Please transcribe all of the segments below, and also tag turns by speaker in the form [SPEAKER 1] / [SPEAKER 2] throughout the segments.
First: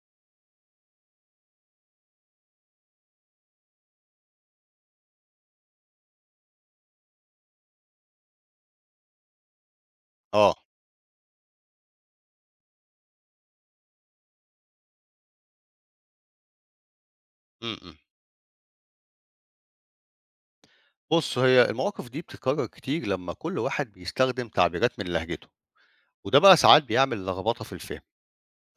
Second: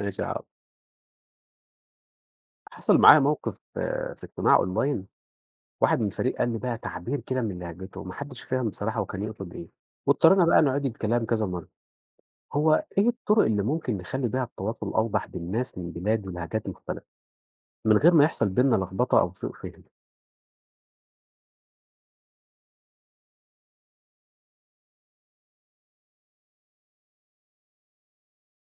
[SPEAKER 1] ماشي هاقول. حصل معايا موقف في اجتماع online. واحد من الفريق قال لي بقى تعبير كده من لهجته وما حدش فاهم بصراحة هو كان يقصد إيه، واضطرينا
[SPEAKER 2] آه،
[SPEAKER 1] بقى نعيد الكلام كذا مرة، هو إيه الطرق اللي ممكن نخلي بيها التواصل أوضح بين ناس من بلاد ولهجات مختلفة،
[SPEAKER 2] إمم، إمم.
[SPEAKER 1] من غير ما يحصل بيننا لخبطة أو سوء فهم؟
[SPEAKER 2] بُص، هي المواقف دي بتتكرر كتير لمّا كل واحد بيستخدم تعبيرات من لهجته، وده بقى ساعات بيعمل لخبطة في الفهم.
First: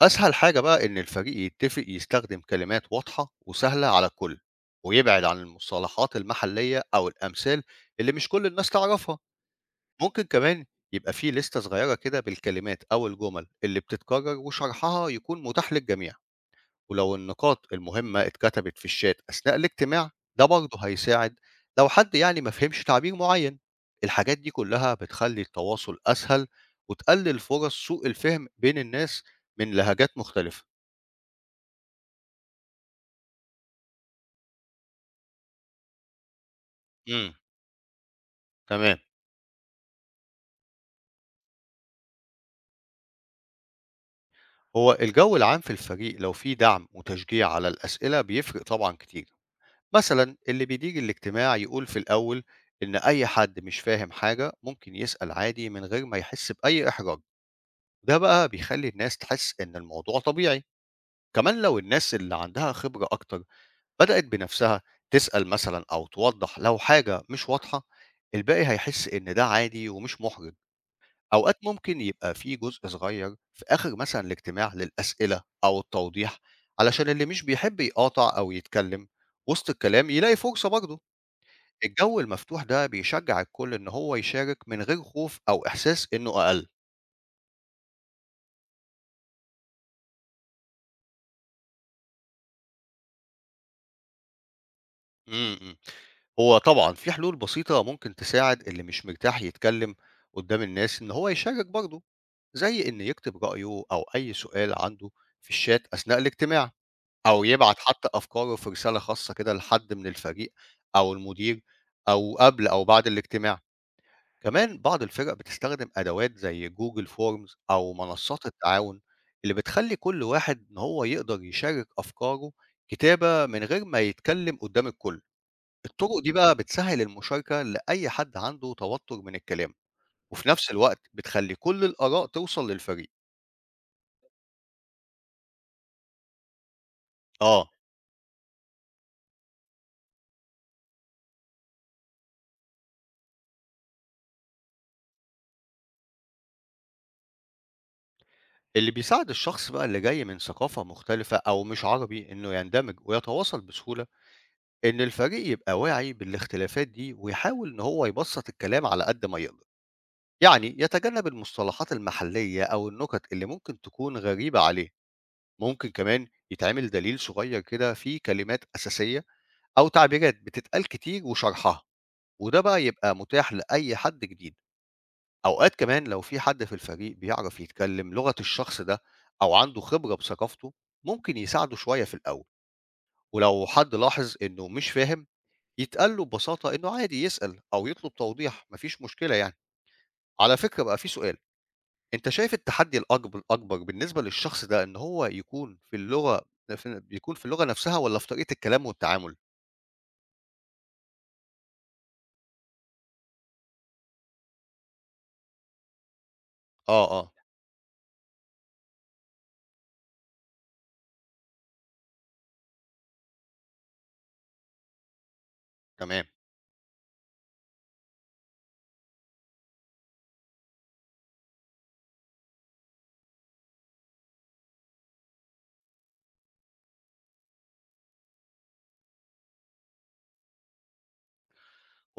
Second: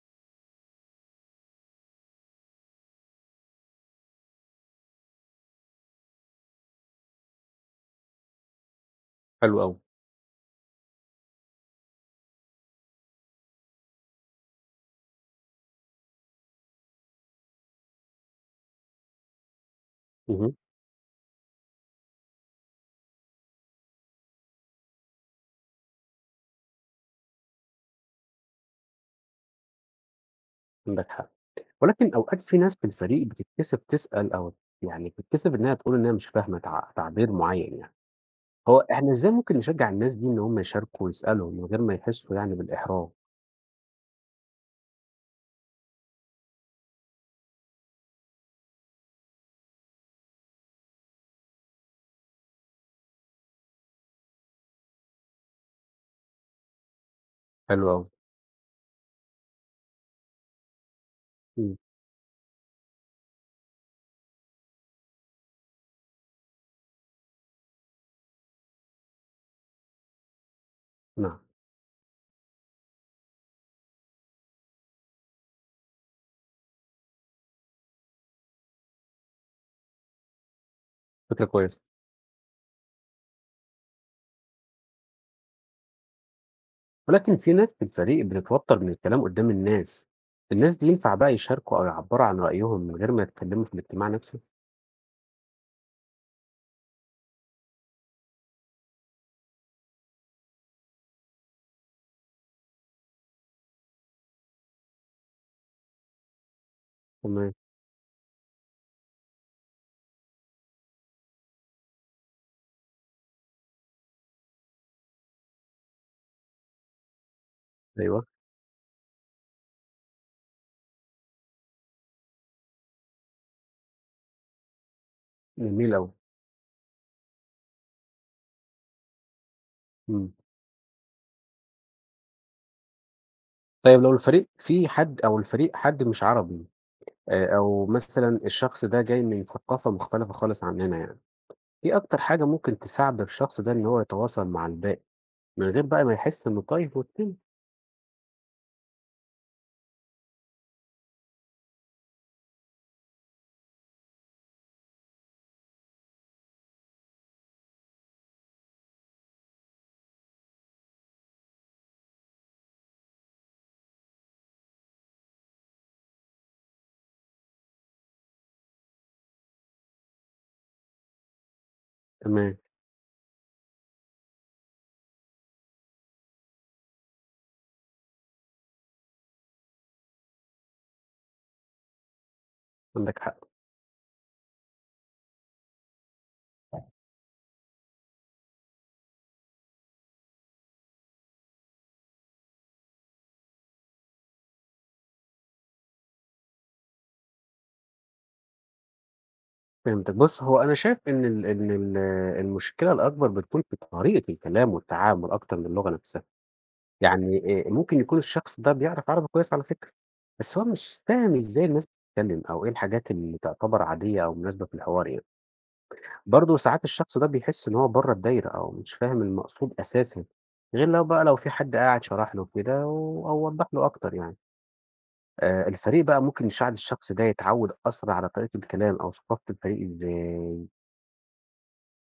[SPEAKER 2] أسهل حاجة بقى إن الفريق يتفق يستخدم كلمات واضحة وسهلة على الكل، ويبعد عن المصطلحات المحلية أو الأمثال اللي مش كل الناس تعرفها.
[SPEAKER 1] حلو أوي.
[SPEAKER 2] ممكن كمان يبقى في لِستة صغيرة كده بالكلمات أو الجُمل اللي بتتكرر وشرحها يكون متاح للجميع. ولو النقاط المهمة اتكتبت في الشات أثناء الاجتماع ده
[SPEAKER 1] اهم.
[SPEAKER 2] برضه هيساعد لو حد يعني ما فهمش تعبير معين. الحاجات دي كلها بتخلي التواصل أسهل وتقلل فرص سوء الفهم بين الناس من لهجات مختلفة.
[SPEAKER 1] عندك حق، ولكن أوقات في ناس في الفريق بتتكسف تسأل أو يعني بتتكسف إنها تقول إنها مش فاهمة تعبير
[SPEAKER 2] امم.
[SPEAKER 1] معين يعني، هو
[SPEAKER 2] تمام.
[SPEAKER 1] إحنا إزاي ممكن نشجع الناس دي إن هم يشاركوا ويسألوا من غير ما يحسوا يعني بالإحراج؟
[SPEAKER 2] هو الجو العام في الفريق لو فيه دعم وتشجيع على الأسئلة بيفرق طبعا كتير. مثلا اللي بيدير الاجتماع يقول في الأول إن أي حد مش فاهم حاجة ممكن يسأل عادي من غير ما يحس بأي إحراج.
[SPEAKER 1] حلو أوي.
[SPEAKER 2] ده بقى بيخلّي الناس تحس إن الموضوع طبيعي، كمان
[SPEAKER 1] إمم،
[SPEAKER 2] لو الناس اللي عندها خبرة أكتر بدأت بنفسها تسأل مثلًا أو توضّح لو حاجة مش واضحة، الباقي هيحس إن ده عادي ومش محرج.
[SPEAKER 1] نعم،
[SPEAKER 2] أوقات ممكن يبقى في جزء صغير في آخر مثلًا الاجتماع للأسئلة أو التوضيح، علشان اللي مش بيحب يقاطع أو يتكلم وسط الكلام يلاقي فرصة برضه.
[SPEAKER 1] فكرة كويسة.
[SPEAKER 2] الجو المفتوح ده بيشجع الكل إن هو يشارك من غير خوف أو إحساس إنه أقل.
[SPEAKER 1] ولكن في ناس في الفريق بتتوتر من الكلام قدّام الناس، الناس دي ينفع بقى يشاركوا أو يعبّروا عن رأيهم من غير ما يتكلموا في الاجتماع نفسه؟
[SPEAKER 2] إمم، إمم. هو طبعًا في حلول بسيطة ممكن تساعد اللي مش مرتاح يتكلّم قدّام الناس إن هو يشارك برضه، زي إنه يكتب رأيه أو أي سؤال عنده في الشات أثناء الاجتماع، أو
[SPEAKER 1] تمام،
[SPEAKER 2] يبعت حتى أفكاره في رسالة خاصة كده لحد من الفريق أو المدير أو قبل أو بعد الاجتماع. كمان بعض الفرق بتستخدم أدوات زي Google Forms أو
[SPEAKER 1] أيوه،
[SPEAKER 2] منصات التعاون، اللي بتخلّي كل واحد إن هو يقدر يشارك أفكاره كتابة من غير ما يتكلّم قدّام الكل.
[SPEAKER 1] جميل أوي،
[SPEAKER 2] الطرق دي بقى بتسهّل المشاركة لأي حد عنده توتر من الكلام،
[SPEAKER 1] إمم.
[SPEAKER 2] وفي نفس الوقت بتخلّي كل الآراء توصل للفريق.
[SPEAKER 1] طيب لو الفريق في حد أو الفريق حد مش عربي
[SPEAKER 2] آه،
[SPEAKER 1] أو مثلًا الشخص ده جاي من ثقافة مختلفة خالص عننا يعني، إيه أكتر حاجة ممكن تساعد الشخص ده إن هو يتواصل مع الباقي، من غير بقى ما يحس إنه تايه وسطنا؟
[SPEAKER 2] اللي بيساعد الشخص بقى اللي جاي من ثقافة مختلفة أو مش عربي إنه يندمج ويتواصل بسهولة، إن الفريق يبقى واعي بالاختلافات دي ويحاول إن هو يبسّط الكلام على قد ما يقدر. يعني يتجنب المصطلحات المحلية أو النكت اللي ممكن تكون غريبة عليه. ممكن كمان يتعمل دليل صغير كده فيه كلمات أساسية أو تعبيرات بتتقال كتير وشرحها.
[SPEAKER 1] تمام،
[SPEAKER 2] وده بقى يبقى متاح لأي حد جديد. أوقات كمان لو في حد في الفريق بيعرف يتكلم لغة الشخص ده أو عنده خبرة بثقافته ممكن يساعده شوية في الأول.
[SPEAKER 1] عندك حق.
[SPEAKER 2] ولو حد لاحظ إنه مش فاهم يتقال له ببساطة إنه عادي يسأل أو يطلب توضيح مفيش مشكلة يعني. على فكرة بقى في سؤال، أنت شايف التحدي الأكبر بالنسبة للشخص ده إن هو يكون في اللغة يكون في اللغة نفسها ولا في طريقة الكلام والتعامل؟
[SPEAKER 1] فهمتك. بُص، هو أنا شايف إن ال المشكلة الأكبر بتكون في طريقة الكلام والتعامل أكتر من اللغة نفسها،
[SPEAKER 2] آه آه.
[SPEAKER 1] يعني ممكن يكون الشخص ده بيعرف عربي كويس على فكرة، بس هو مش فاهم إزاي الناس بتتكلم أو إيه الحاجات اللي تعتبر عادية أو مناسبة في الحوار يعني،
[SPEAKER 2] تمام.
[SPEAKER 1] برضه ساعات الشخص ده بيحس إن هو برّه الدايرة أو مش فاهم المقصود أساسًا، غير لو بقى لو في حد قاعد شرح له كده و أو وضّح له أكتر يعني، الفريق بقى ممكن يساعد الشخص ده يتعوّد أسرع على طريقة الكلام أو ثقافة الفريق إزاي؟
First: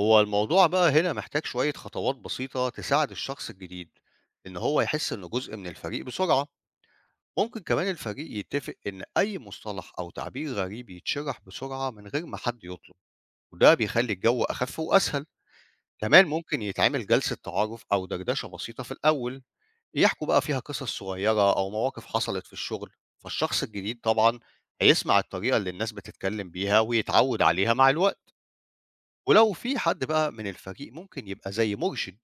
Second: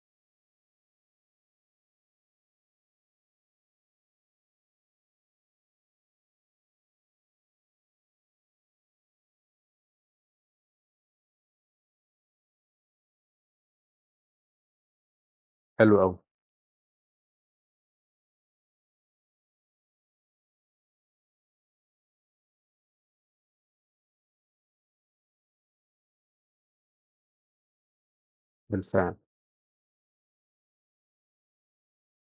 [SPEAKER 2] هو الموضوع بقى هنا محتاج شوية خطوات بسيطة تساعد الشخص الجديد إن هو يحس إنه جزء من الفريق بسرعة. ممكن كمان الفريق يتفق إن أي مصطلح أو تعبير غريب يتشرح بسرعة من غير ما حد يطلب، وده بيخلي الجو أخف وأسهل.
[SPEAKER 1] حلو أوي.
[SPEAKER 2] كمان ممكن يتعمل جلسة تعارف أو دردشة بسيطة في الأول يحكوا بقى فيها قصص صغيرة أو مواقف حصلت في الشغل، فالشخص الجديد طبعا هيسمع الطريقة اللي الناس بتتكلم بيها ويتعود عليها مع الوقت.
[SPEAKER 1] بالفعل.
[SPEAKER 2] ولو في حد بقى من الفريق ممكن يبقى زي مرشد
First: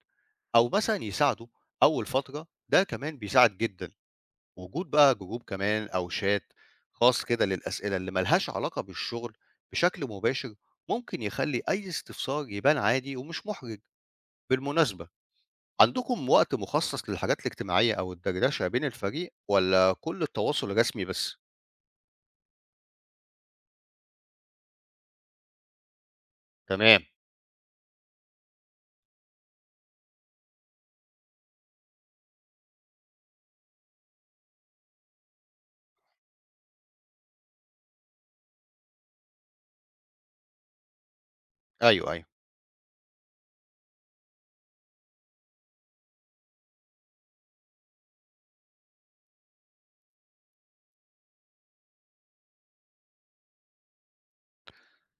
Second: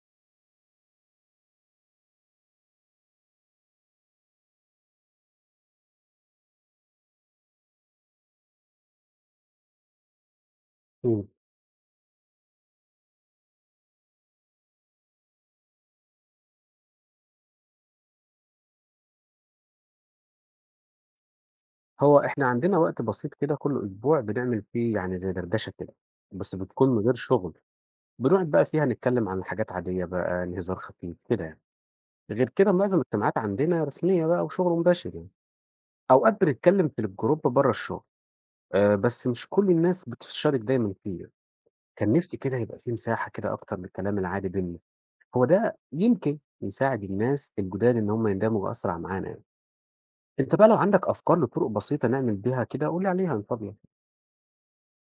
[SPEAKER 2] أو مثلًا يساعده أول فترة، ده كمان بيساعد جدًا. وجود بقى جروب كمان أو شات خاص كده للأسئلة اللي ما لهاش علاقة بالشغل بشكل مباشر، ممكن
[SPEAKER 1] إمم.
[SPEAKER 2] يخلّي أي استفسار يبان عادي ومش محرج. بالمناسبة، عندكم وقت مخصص للحاجات الاجتماعية أو الدردشة بين الفريق والّا كل التواصل رسمي بس؟
[SPEAKER 1] هو إحنا عندنا وقت بسيط كده كل أسبوع بنعمل فيه يعني زي دردشة كده، بس بتكون من
[SPEAKER 2] تمام.
[SPEAKER 1] غير شغل، بنقعد بقى فيها نتكلم عن حاجات عادية بقى، الهزار خفيف كده يعني. غير كده معظم الاجتماعات عندنا رسمية بقى وشغل مباشر يعني. أوقات بنتكلم في الجروب بره الشغل، بس مش كل الناس بتشارك دايمًا فيه يعني.
[SPEAKER 2] أيوه،
[SPEAKER 1] كان
[SPEAKER 2] أيوه.
[SPEAKER 1] نفسي كده يبقى في مساحة كده أكتر للكلام العادي بيننا، هو ده يمكن يساعد الناس الجداد إن هم يندمجوا أسرع معانا يعني. أنت بقى لو عندك أفكار لطرق بسيطة نعمل بيها كده قُل لي عليها أنا فاضي.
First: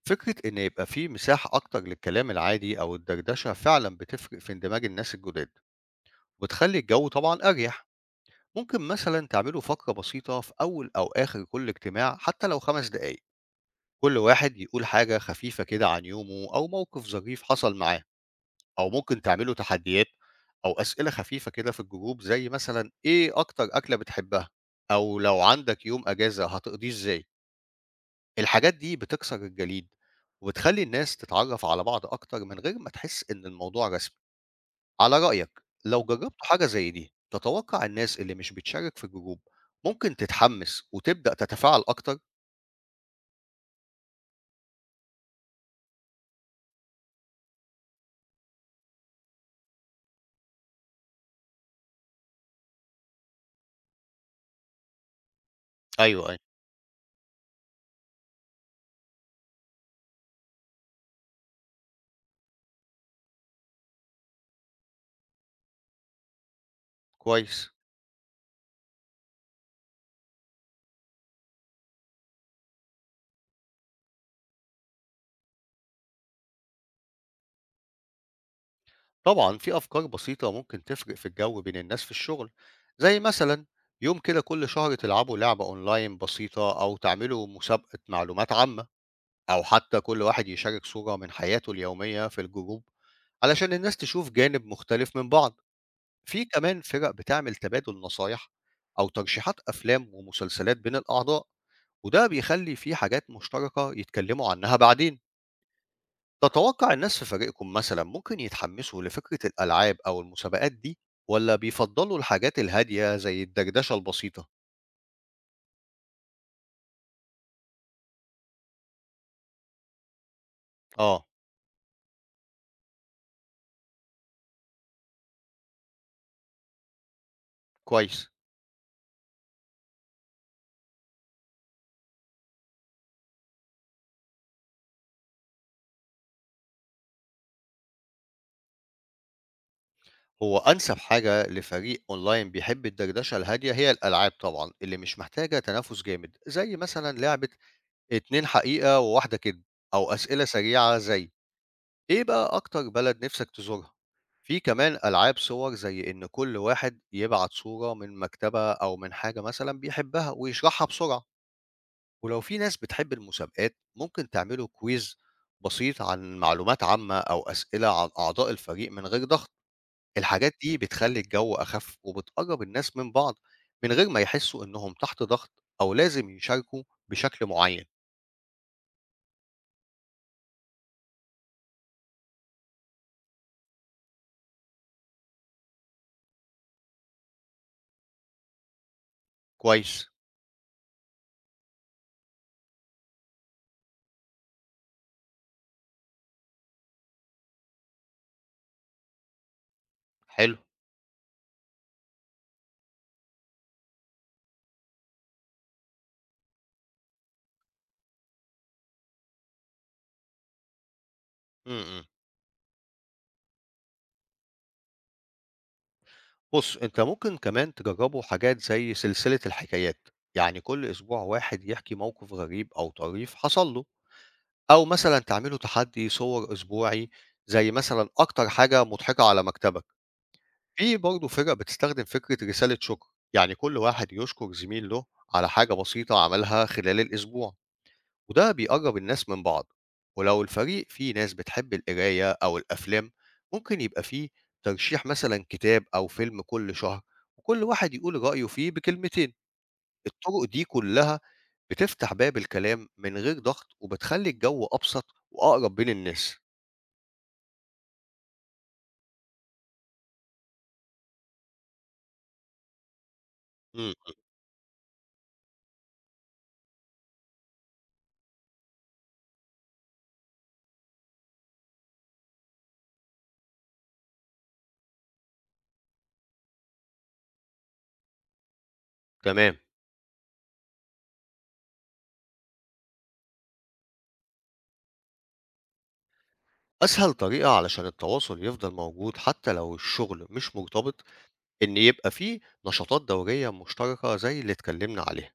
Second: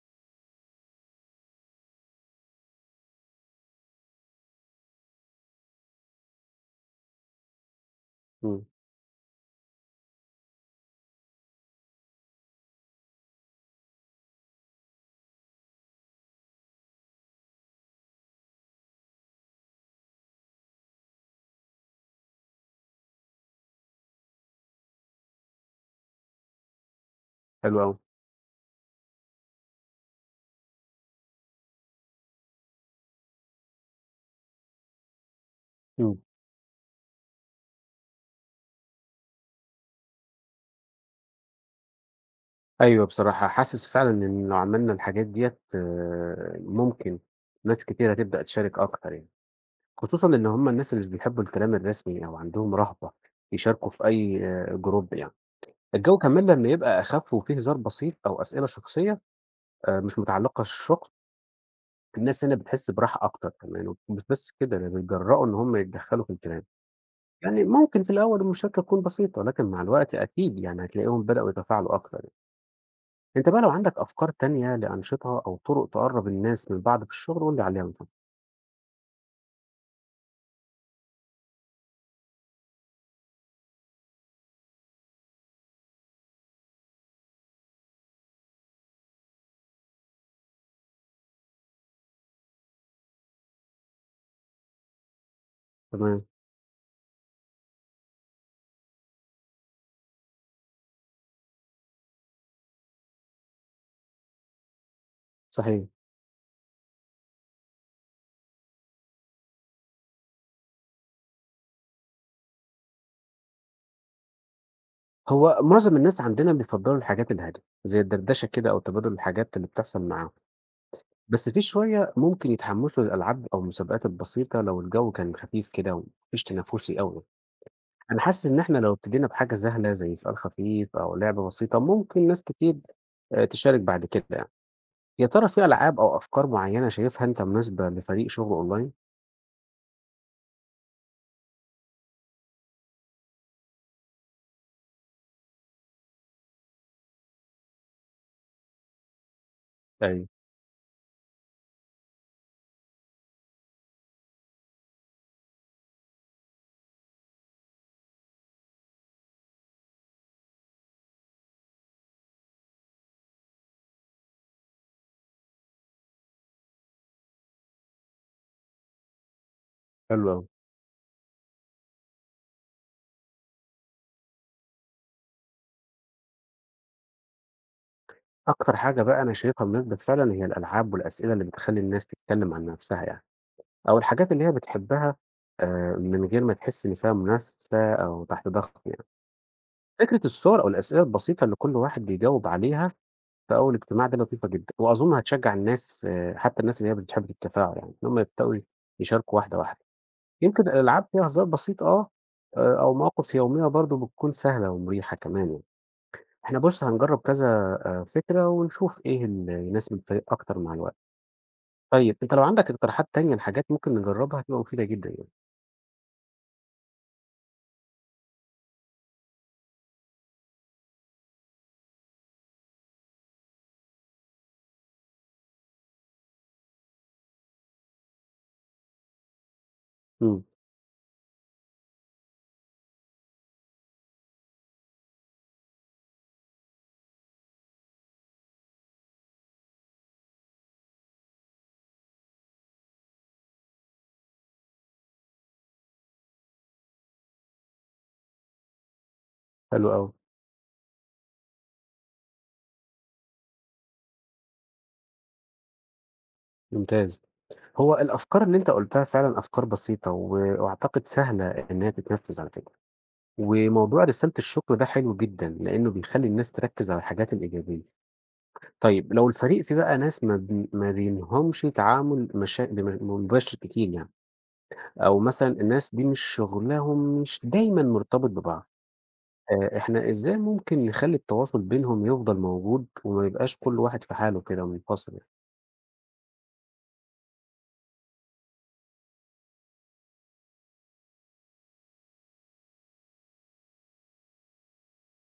[SPEAKER 2] فكرة إن يبقى في مساحة أكتر للكلام العادي أو الدردشة فعلًا بتفرق في اندماج الناس الجداد، وبتخلّي الجو طبعًا أريح.
[SPEAKER 1] إمم،
[SPEAKER 2] ممكن مثلا تعملوا فقرة بسيطة في أول أو آخر كل اجتماع حتى لو خمس دقايق كل واحد يقول حاجة خفيفة كده عن يومه أو موقف ظريف حصل معاه. أو ممكن تعملوا تحديات أو أسئلة خفيفة كده في الجروب زي مثلا إيه أكتر أكلة بتحبها أو لو عندك يوم أجازة هتقضيه إزاي.
[SPEAKER 1] حلو أوي،
[SPEAKER 2] الحاجات دي بتكسر الجليد وبتخلي الناس تتعرف على بعض أكتر من غير ما تحس إن الموضوع رسمي. على رأيك لو
[SPEAKER 1] إمم،
[SPEAKER 2] جربتوا حاجة زي دي، تتوقع الناس اللي مش بتشارك في جروب ممكن تتحمس وتبدأ تتفاعل أكتر؟
[SPEAKER 1] أيوه بصراحة حاسس فعلًا إن لو عملنا الحاجات ديّة ممكن ناس كتيرة تبدأ تشارك أكتر يعني، خصوصًا إن هُم الناس اللي مش بيحبوا الكلام الرسمي أو عندهم رهبة يشاركوا في أي group يعني، الجو
[SPEAKER 2] ايوه ايوه.
[SPEAKER 1] كمان لمّا يبقى أخف وفيه هزار بسيط أو أسئلة شخصية مش متعلقة بالشغل، الناس هنا بتحس براحة أكتر كمان، مش بس كده ده بيتجرأوا إن هُم يتدخلوا في الكلام، يعني
[SPEAKER 2] كويس.
[SPEAKER 1] ممكن في الأول المشاركة تكون بسيطة، لكن مع الوقت أكيد يعني هتلاقيهم بدأوا يتفاعلوا أكتر. أنت بقى لو عندك أفكار تانية لأنشطة أو طرق تقرّب الناس من بعض في الشغل قُل لي عليها طبعًا.
[SPEAKER 2] طبعا في أفكار بسيطة ممكن تفرق في الجو بين الناس في الشغل، زي مثلا يوم كده كل شهر تلعبوا لعبة أونلاين بسيطة أو تعملوا مسابقة معلومات عامة أو حتى كل واحد يشارك صورة من حياته اليومية في الجروب علشان الناس تشوف جانب مختلف من بعض.
[SPEAKER 1] تمام.
[SPEAKER 2] في كمان فرق بتعمل تبادل نصايح أو ترشيحات أفلام ومسلسلات بين الأعضاء، وده بيخلي في حاجات مشتركة يتكلموا عنها بعدين.
[SPEAKER 1] صحيح.
[SPEAKER 2] تتوقع الناس في فريقكم مثلا ممكن يتحمسوا لفكرة الألعاب أو المسابقات دي ولا بيفضلوا الحاجات الهادية زي الدردشة البسيطة؟
[SPEAKER 1] هو معظم الناس عندنا بيفضّلوا الحاجات الهادية، زي الدردشة كده أو تبادل الحاجات اللي بتحصل معاهم،
[SPEAKER 2] آه.
[SPEAKER 1] بس في شوية ممكن يتحمّسوا للألعاب أو المسابقات البسيطة لو الجو كان خفيف كده وما فيش تنافسي أوي. أنا
[SPEAKER 2] كويس.
[SPEAKER 1] حاسس إن إحنا لو ابتدينا بحاجة سهلة زي سؤال خفيف أو لعبة بسيطة، ممكن ناس كتير تشارك بعد كده يعني. يا ترى في ألعاب أو أفكار معيّنة شايفها أنت مناسبة لفريق شغل أونلاين؟
[SPEAKER 2] هو أنسب حاجة لفريق أونلاين بيحب الدردشة الهادية هي الألعاب طبعا اللي مش محتاجة تنافس جامد، زي مثلا لعبة اتنين حقيقة وواحدة كده، أو
[SPEAKER 1] أيوه،
[SPEAKER 2] أسئلة سريعة زي إيه بقى أكتر بلد نِفْسك تزورها؟ في كمان ألعاب صور زي إن كل واحد يبعت صورة من مكتبة أو من حاجة مثلًا بيحبها ويشرحها بسرعة، ولو في ناس بتحب المسابقات ممكن تعملوا كويز بسيط عن معلومات عامة أو أسئلة عن أعضاء الفريق من غير ضغط.
[SPEAKER 1] حلو أوي.
[SPEAKER 2] الحاجات دي بتخلّي الجو أخف وبتقرّب الناس من بعض من غير ما يحسّوا إنهم تحت ضغط أو لازم يشاركوا بشكل معيّن.
[SPEAKER 1] أكتر حاجة بقى أنا شايفها مناسبة فعلًا هي الألعاب والأسئلة اللي بتخلّي الناس تتكلم عن نفسها يعني، أو الحاجات اللي هي بتحبها من غير ما تحس إن فيها منافسة أو تحت ضغط يعني.
[SPEAKER 2] كويس.
[SPEAKER 1] فكرة الصور أو الأسئلة البسيطة اللي كل واحد يجاوب عليها في أول اجتماع دي لطيفة جدًا، وأظن هتشجع الناس آه، حتى الناس اللي هي بتحب التفاعل يعني، إن هم يبدأوا يشاركوا واحدة واحدة.
[SPEAKER 2] حلو.
[SPEAKER 1] يمكن الألعاب فيها هزار بسيط أو مواقف يومية برضه بتكون سهلة ومريحة كمان يعني. إحنا بُص هنجرّب كذا فكرة ونشوف إيه اللي يناسب الفريق أكتر مع الوقت.
[SPEAKER 2] إمم، إمم.
[SPEAKER 1] طيب أنت لو عندك اقتراحات تانية لحاجات ممكن نجرّبها هتبقى مفيدة جدًا يعني.
[SPEAKER 2] بُص، أنت ممكن كمان تجرّبوا حاجات زي سلسلة الحكايات، يعني كل أسبوع واحد يحكي موقف غريب أو طريف حصل له، أو مثلًا تعملوا تحدي صور أسبوعي زي مثلًا أكتر حاجة مضحكة على مكتبك.
[SPEAKER 1] إمم،
[SPEAKER 2] في برضه فرق بتستخدم فكرة رسالة شكر، يعني كل واحد يشكر زميل له على حاجة بسيطة عملها خلال الأسبوع. وده بيقرب الناس من بعض. ولو الفريق فيه ناس بتحب القراية أو الأفلام ممكن يبقى فيه ترشيح مثلا كتاب أو فيلم كل شهر وكل واحد يقول رأيه فيه بكلمتين.
[SPEAKER 1] حلو أوي،
[SPEAKER 2] الطرق دي كلها بتفتح باب الكلام من غير ضغط وبتخلي الجو أبسط وأقرب بين الناس.
[SPEAKER 1] ممتاز. هو الأفكار اللي أنت قُلتها فعلًا أفكار بسيطة وأعتقد سهلة إن هي تتنفّذ على فكرة،
[SPEAKER 2] مم.
[SPEAKER 1] وموضوع رسالة الشكر ده حلو جدًا، لإنه بيخلّي الناس تركّز على الحاجات الإيجابية. طيب لو الفريق فيه بقى ناس ما بينهمش تعامل مشا بم مباشر كتير يعني، أو مثلًا الناس دي مش شغلهم مش دايمًا مرتبط ببعض.
[SPEAKER 2] تمام.
[SPEAKER 1] إحنا إزاي ممكن نخلّي التواصل بينهم يفضل موجود وما يبقاش كل واحد في حاله كده منفصل يعني؟
[SPEAKER 2] أسهل طريقة علشان التواصل يفضل موجود حتى لو الشغل مش مرتبط إن يبقى فيه نشاطات دورية مشتركة زي اللي اتكلمنا عليها.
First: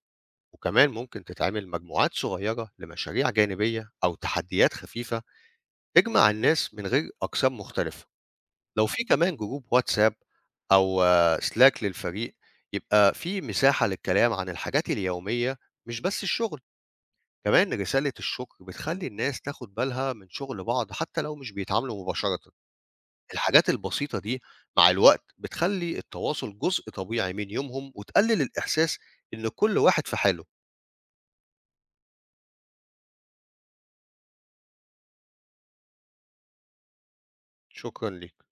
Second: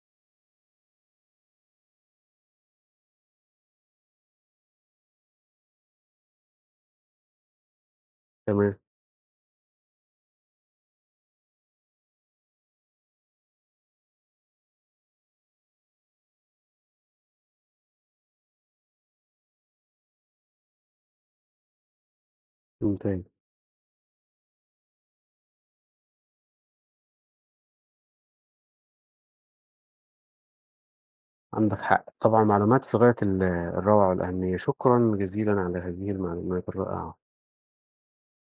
[SPEAKER 2] وكمان ممكن تتعمل مجموعات صغيرة لمشاريع جانبية أو تحديات خفيفة تجمع الناس من غير أقسام مختلفة.
[SPEAKER 1] تمام،
[SPEAKER 2] لو في كمان جروب واتساب أو سلاك للفريق يبقى في مساحة للكلام عن الحاجات اليومية مش بس الشغل. كمان رسالة الشكر بتخلي الناس تاخد بالها من شغل بعض حتى لو مش بيتعاملوا مباشرة.
[SPEAKER 1] ممتاز،
[SPEAKER 2] الحاجات البسيطة دي مع الوقت بتخلي التواصل جزء طبيعي من يومهم وتقلل الإحساس إن كل واحد في حاله.
[SPEAKER 1] عندك حق. طبعًا معلومات في غاية الروعة والأهمية، شكرًا جزيلًا على هذه المعلومات الرائعة.
[SPEAKER 2] شكرا ليك.